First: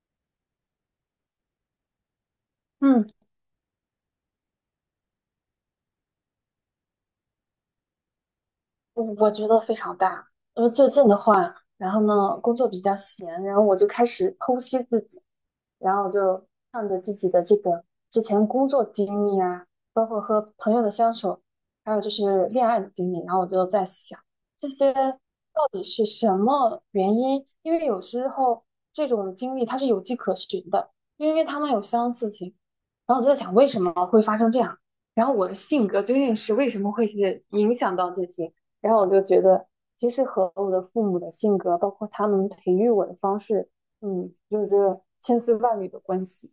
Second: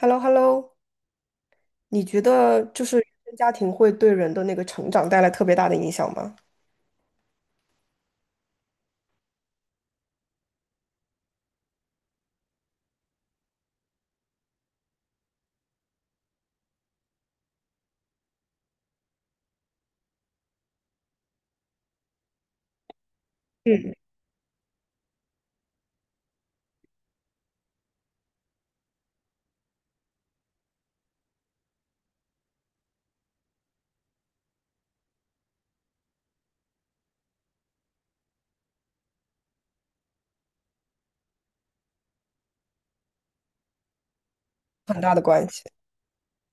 h e l l o h e l l o 你觉得就是原嗯，生家庭会对人的那个成长带来特别大的影响吗？我觉得非常大。因为最近的话，然后呢，工作比较闲，然后我就开始剖析自己，然后我就看着自己的这个之前工作经历啊，包括和朋友的相处，还有就是恋爱的经历，然后我就在想，这些到底是什么原因？因为有时候这种经历它是有迹可循的，因为他们有相似性。然后我就在想，为什么会发生这样？然后我的性格究竟是为什么会是影响到这些？然后我就觉得，其实和我的父母的性格，包括他们培育我的方式，有很着大的千关丝系。万缕的关系。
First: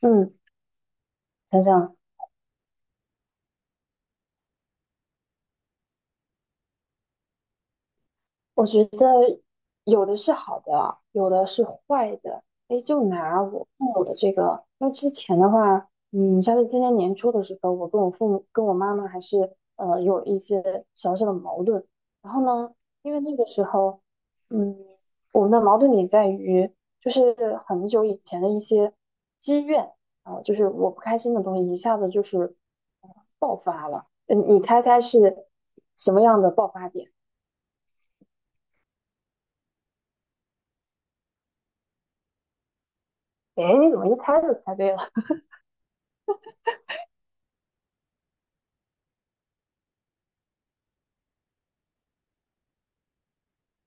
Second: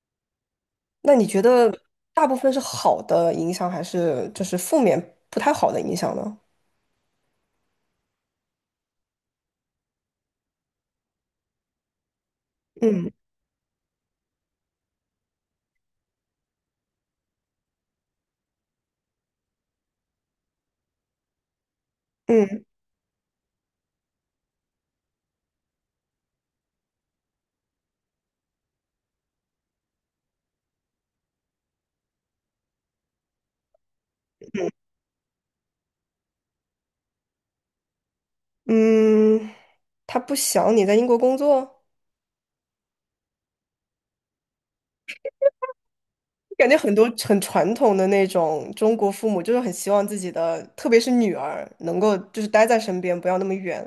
嗯，那你觉想得想大部分是好的影响，还是就是负面不太好的影响呢？我觉得有的是好的，有的是坏的。哎，就嗯拿我父母的这个，因为之前的话，像是今年年初的时候，我跟我父母、跟我妈妈还是有一些小小的矛盾。然后嗯呢，因为那个时候，嗯，我们的矛盾点在于，就是很久以前的一些积怨啊，就是我不开心的东西，一下子就是，嗯，你猜猜是什么样的爆发点？嗯，他不想你在英国工作，哎，你怎么一猜就猜对了？感觉很多很传统的那种中国父母就是很希望自己的，特别是女儿能够就是待在身边，不要那么远。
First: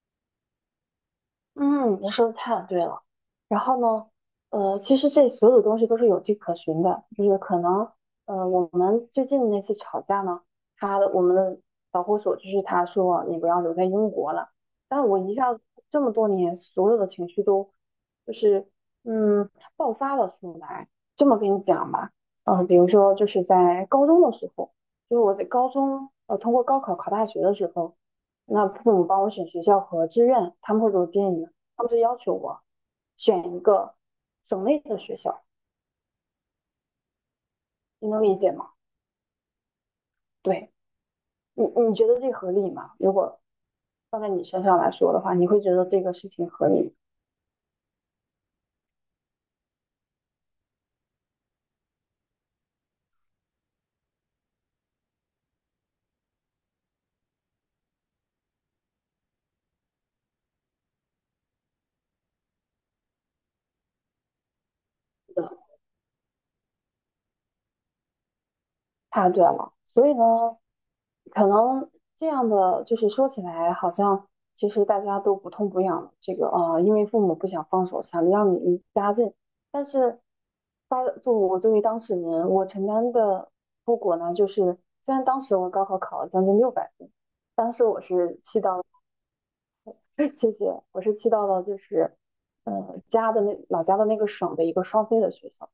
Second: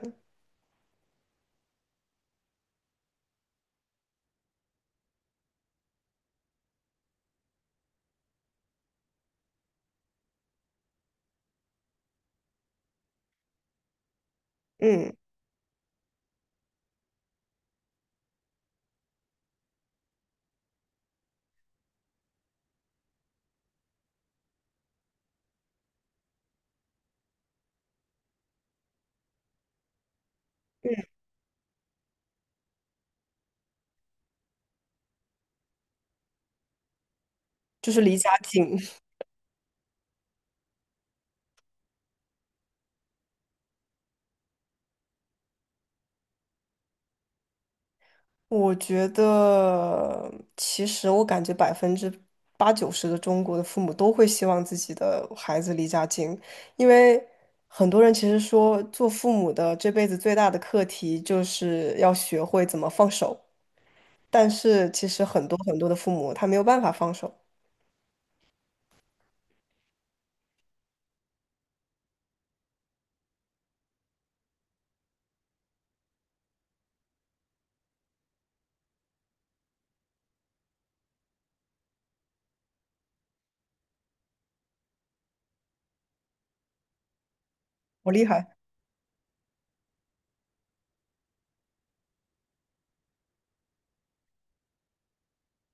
嗯，你说的太对了。然后呢，其实这所有的东西都是有迹可循的，就是可能，我们最近那次吵架呢，我们的导火索就是他说你不要留在英国了，但嗯，我一下子这么多年所有的情绪都就是嗯爆发了出来。这么跟你讲吧，嗯，比如说就是在高中的时候，就是我在高中通过高考考大学的时候。那父母帮我选学校和志愿，他们会给我建议，他们就要求我选一个省内的学校，就是你离能家理解吗？近。对你，你觉得这合理吗？如果放在你身上来说的话，你会觉得这个事情合理我觉得，其实我感觉80%-90%的中国的父母都会希望自己的孩子离家近，因为很多人其实说，做父母的这辈子最大的课题就是要学会怎么放手，但是其实很吗？多很多的父母他没有办法放手，太对了，所以呢，可能这样的就是说起来，好像其实大家都不痛不痒。这个因为父母不想放手，想让你离家近，但是发作我作为当事人，我承担的后果呢，就是虽然当时我高考考了将近六百分，当时我我厉是害气到了，谢谢，我是气到了，就是家的那老家的那个省的一个双非的学校。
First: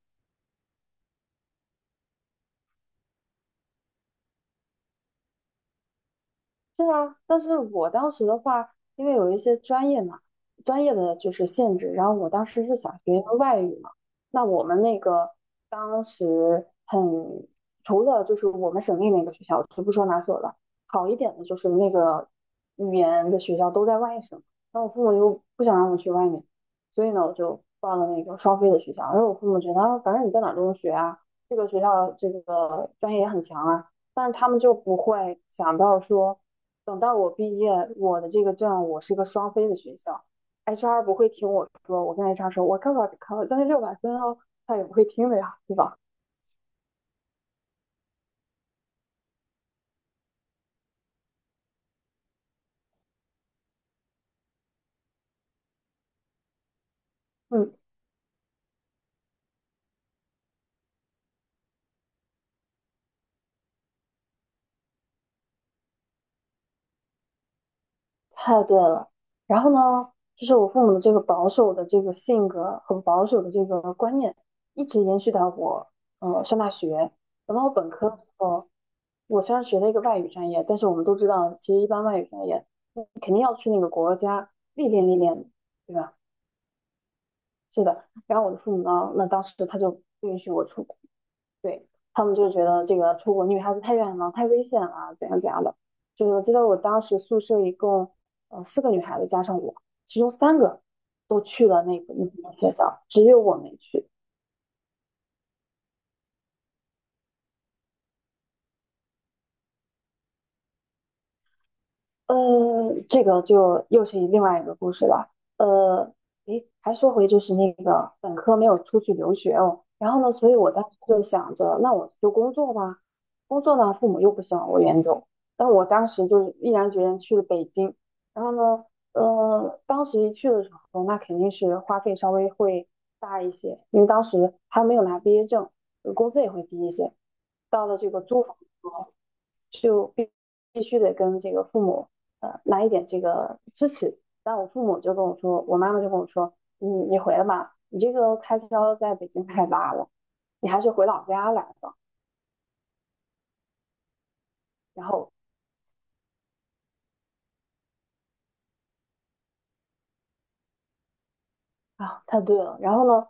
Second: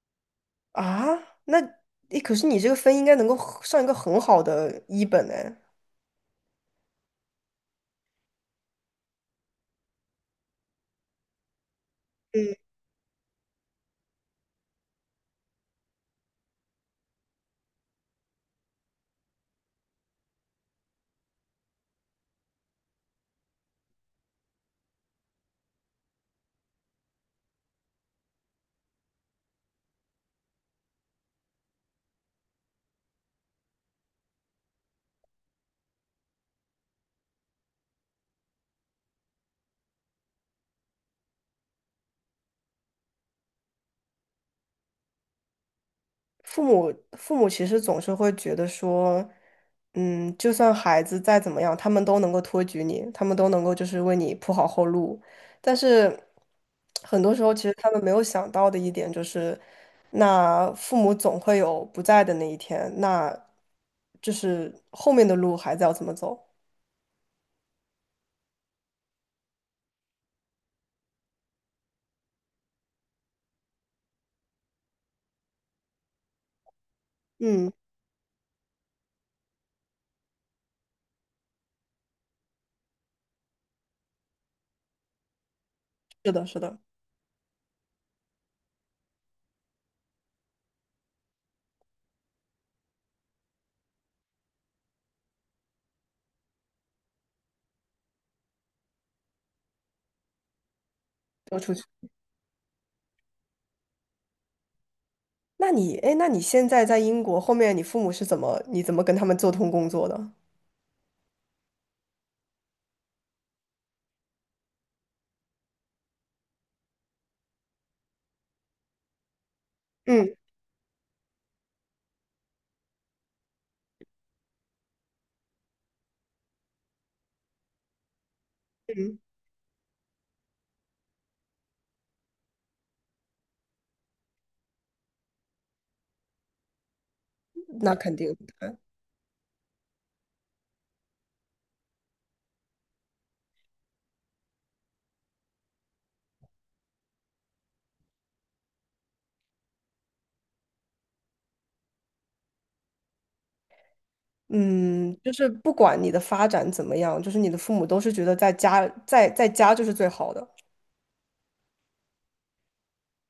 啊！那，诶，可是你这个分应该能够很上一个很好的一本哎。是啊，但是我当时的话，因为有一些专业嘛，专业的就是限制，然后我当时嗯。是想学一个外语嘛，那我们那个当时很，除了就是我们省内那个学校，就不说哪所了，好一点的就是那个语言的学校都在外省，那我父母又不想让我去外面，所以呢，我就报了那个双非的学校，然后我父母觉得，啊反正你在哪儿都能学啊，这个学校这个专业也很强啊。但是他们就不会想到说，等到我毕业，我的这个证我是个双非的学校，HR 不会听我说，我跟 HR 说我高考只考了将近六百分哦，他也不会听的呀，对吧？父母其实总是会觉得说，嗯，就算孩子再怎么样，他们都能够托举你，他们都能够就是为你铺好后路。但是很多时候，其实嗯，他们没有想到的一点就是，那父母总会有不在的那一天，那就是后面的路孩子要怎么走？太对了。然后呢，就是我父母的这个保守的这个性格很保守的这个观念，一直延续到我上大学。等到我嗯，本科的时候，我虽然学了一个外语专业，但是我们都知道，其实一般外语专业历练历练，对吧？是的，是的，是的。然后我的父母呢，那当时他就不允许我出国。对，他们就觉得这个出国女孩子太远了，太危险了，怎样怎样的。就是我记得我当时宿舍一共四个女孩子加上我，其中三个都要去出去。了那个那个学校，只有我没去。那你，哎，那你现在在英国，后面你父母是怎么，你怎么跟他们做通工作的？呃，这个就又是另外一个故事了。呃，诶，还说回就是那个本科没有出去留学哦，然后呢，嗯，所以我当时就想着，那我就工作吧，工作呢，父母又不希望我远走，但我当时就是毅然决然去了北京。然后呢，当时一去的时候，那肯定是花费稍微会大一些，因为当时还没有拿毕业证，工资也会低一些。到那了这肯个定。租房的时候，就必须得跟这个父母。来一点这个支持。但我父母就跟我说，我妈妈就跟我说，你回来吧，你这个开销在北京太大了，你还是回老家来吧。然嗯，就后是不管你的发展怎么样，就是你的父母都是觉得在家就是最好的。啊，太对了。然后呢，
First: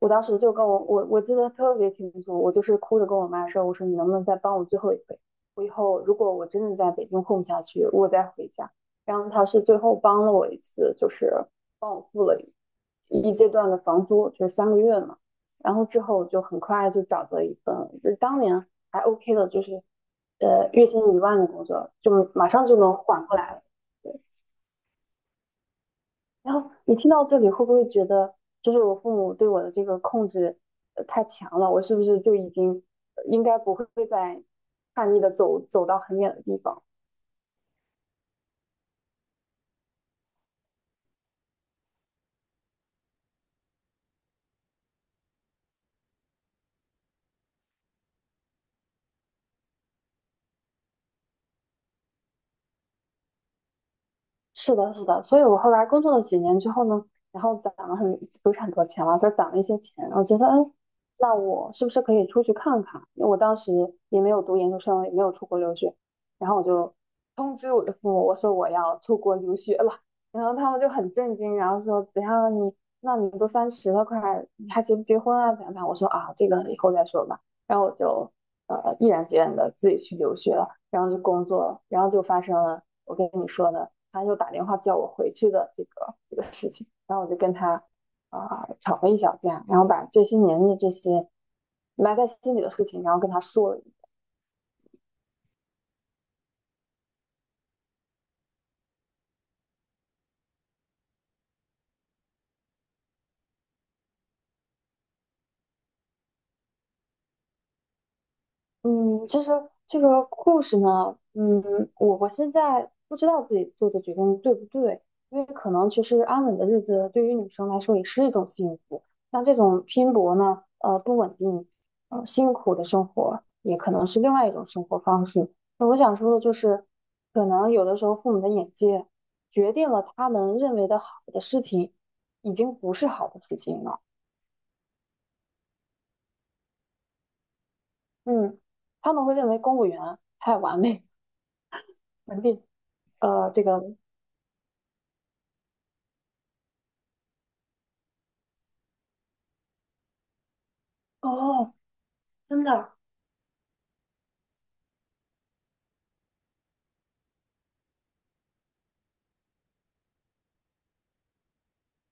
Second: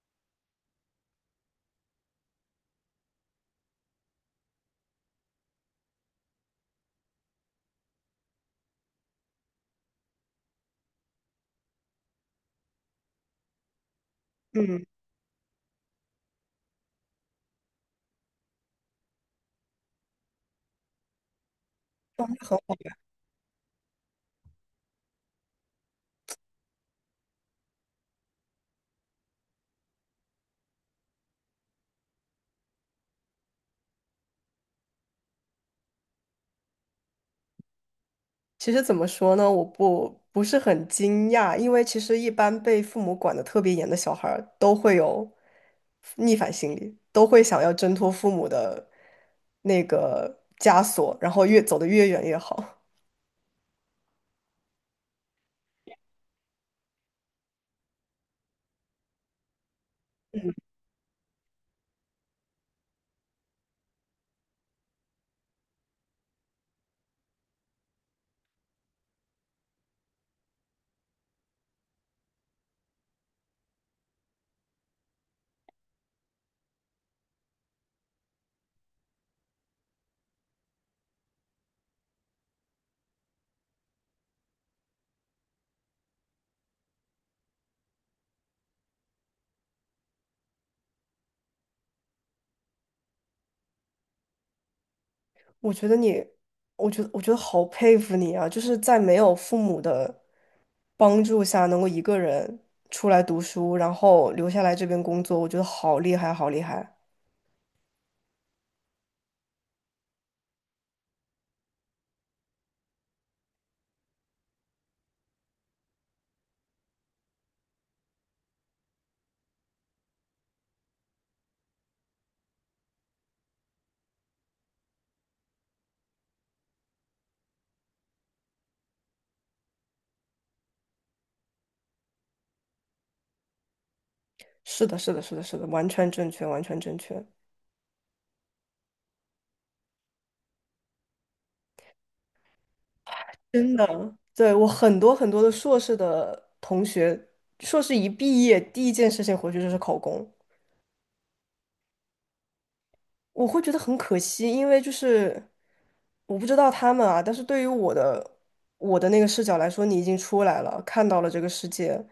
我当时就跟我记得特别清楚，我就是哭着跟我妈说，我说你能不能再帮我最后一回？我以后如果我真的在北京混不下去，我再回家。然后她是最后帮了我一次，就是帮我付了一阶段的房租，就是三个嗯，月嘛。然后之后就很快就找到一份，就是当年还 OK 的，就是月薪1万的工作，状就态马很上就能好。缓过来了。对，然后你听到这里会不会觉得，就是我父母对我的这个控制太强了？我是不是就已经应该不会再叛逆的走到很远的地方？其实怎么说呢，我不是很惊讶，因为其实一般被父母管得特别严的小孩儿都会有逆反心理，都会想要挣脱父母的那个枷锁，然后越走得越远越好。是的，是的，所以我后来工作了几年之后呢，然后攒了很，不是很多钱了，就攒了一些钱。我觉得，哎，那我是不是可以出去看看？因为我当时也没有读研究生，也没有出国留学，然后我就通知我的父母，我说我要出国留学了。然后他们就很震惊，然后说怎样你，那你都30了，快你还结不结婚啊？怎样怎样？我说啊，这个以后再说吧。然后我就毅然决然的自己去留学了，然后就工作了，然后就发生了我跟你说的，他又打电话叫我回去的这个事情，然后我就跟他吵了一小架，然后把这些年的这些埋在心里的事情，然后跟他说了，我觉得你，我觉得好佩服你啊！就是在没有父母的帮助下，能够一个人出来读书，然后留下来这边工作，我觉得好厉害，好厉害！嗯，其实这个故事呢，我现在不知道自己做的决定对不对，因为可能其实安稳的日子对于女生来说也是一种幸福。那这种拼搏呢，不稳定，辛苦的生活也可能是另外一种生活方式。那我想说的就是，可能有的时候父母的眼界决定了他们认为的好的事情，已经不是好的事情了。是的，是的，是的，是的，完全正确，完全正确。嗯，他们会认为公务员太完美、稳定。呃，这真个的，对，我很多很多的硕士的同学，硕士一毕业，第一件事情回去就是考公。哦，真的，我会觉得很可惜，因为就是我不知道他们啊，但是对于我的那个视角来说，你已经出来了，看到了这个世界，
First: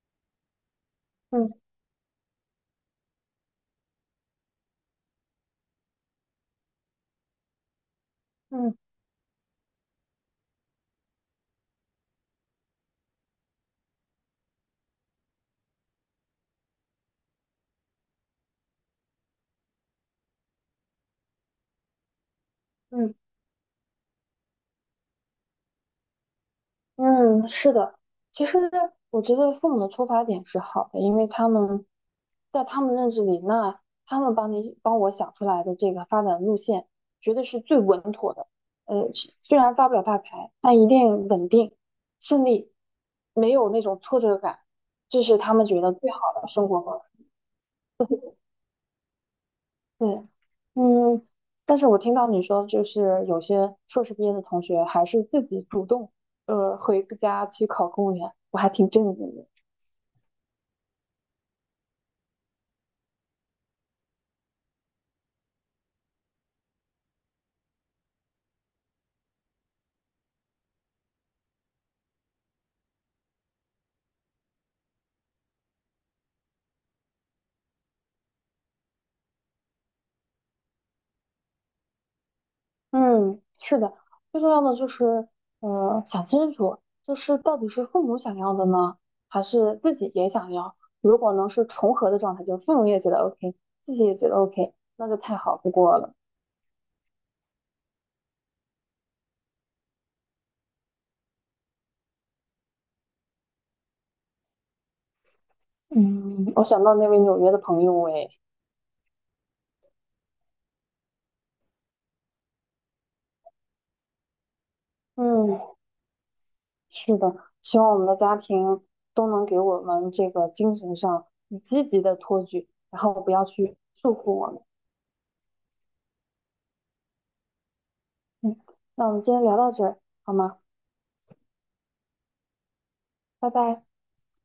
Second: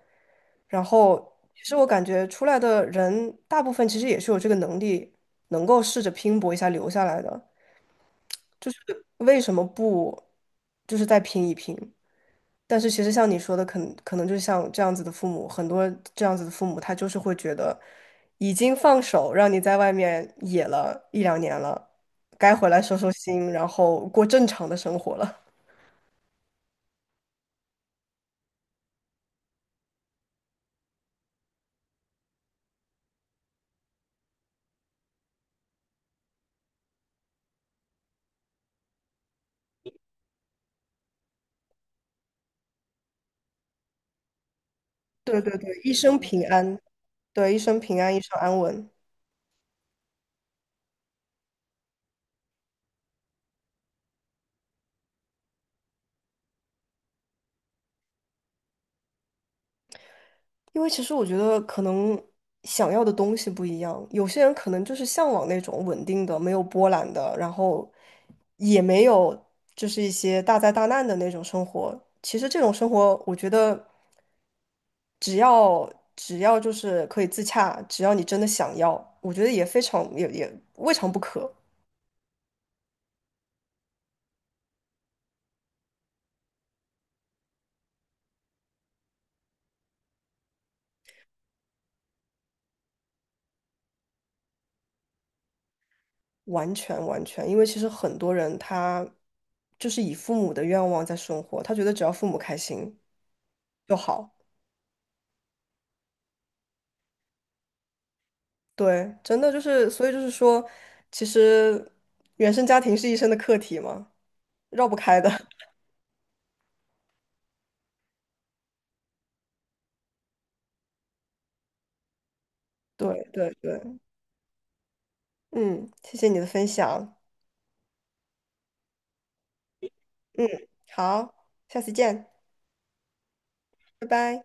然后嗯其实我感觉出来的人大部分其实也是有这个能力，能够试着拼搏一下留下来的，就嗯是为什么不就是再拼一拼？但是其实像你说的，可能就像这样子的父母，很多这样子的父母，他就是会觉得已经放手让你在外面野了1到2年了，该回来收收嗯心，然后过正常的生活了。嗯，是的。其实我觉得父母的出发点是好的，因为他们在他们认知里，那他们帮我想出来的这个发展路线，绝对是最稳妥的。呃，是虽然发不了大财，但一定稳定、顺利，没有那种挫折感，这是对他对们对，觉一得最生好平的生安，活方式。对，一生平安，一生安稳。对，嗯，但是我听到你说，就是有些硕士毕业的同学还是自己主动，回家去考公务员，我还挺震惊的。因为其实我觉得可能想要的东西不一样，有些人可能就是向往那种稳定的、没有波澜的，然后也没有就是一些大灾大难的那种生活。其实这种生活，我觉得只要就是可以自洽，只要你真的想要，我觉得也非常也未尝不可。嗯，是的，最重要的就是，想清楚，就是到底是父母想要的呢，还是自己也想要？如果能是重合的状态，就是父母也觉得 OK,自己也觉得 OK,那就太好不过了。完全完全，因为其实很多人他就是以父母的愿望在生活，他觉得只要父母开心就好。嗯，我想到那位纽约的朋友，哎，对，真的就是，所以就是说，其实原生家庭是一生的课题嘛，绕不开的。嗯。是的，希望我们的家庭都能给我们这个精神上积极的托举，然后对不要对去对，束缚我们。嗯，谢谢你的分享，嗯，那我们今天聊到这儿，好嗯，吗？好，下次见，拜拜。拜拜。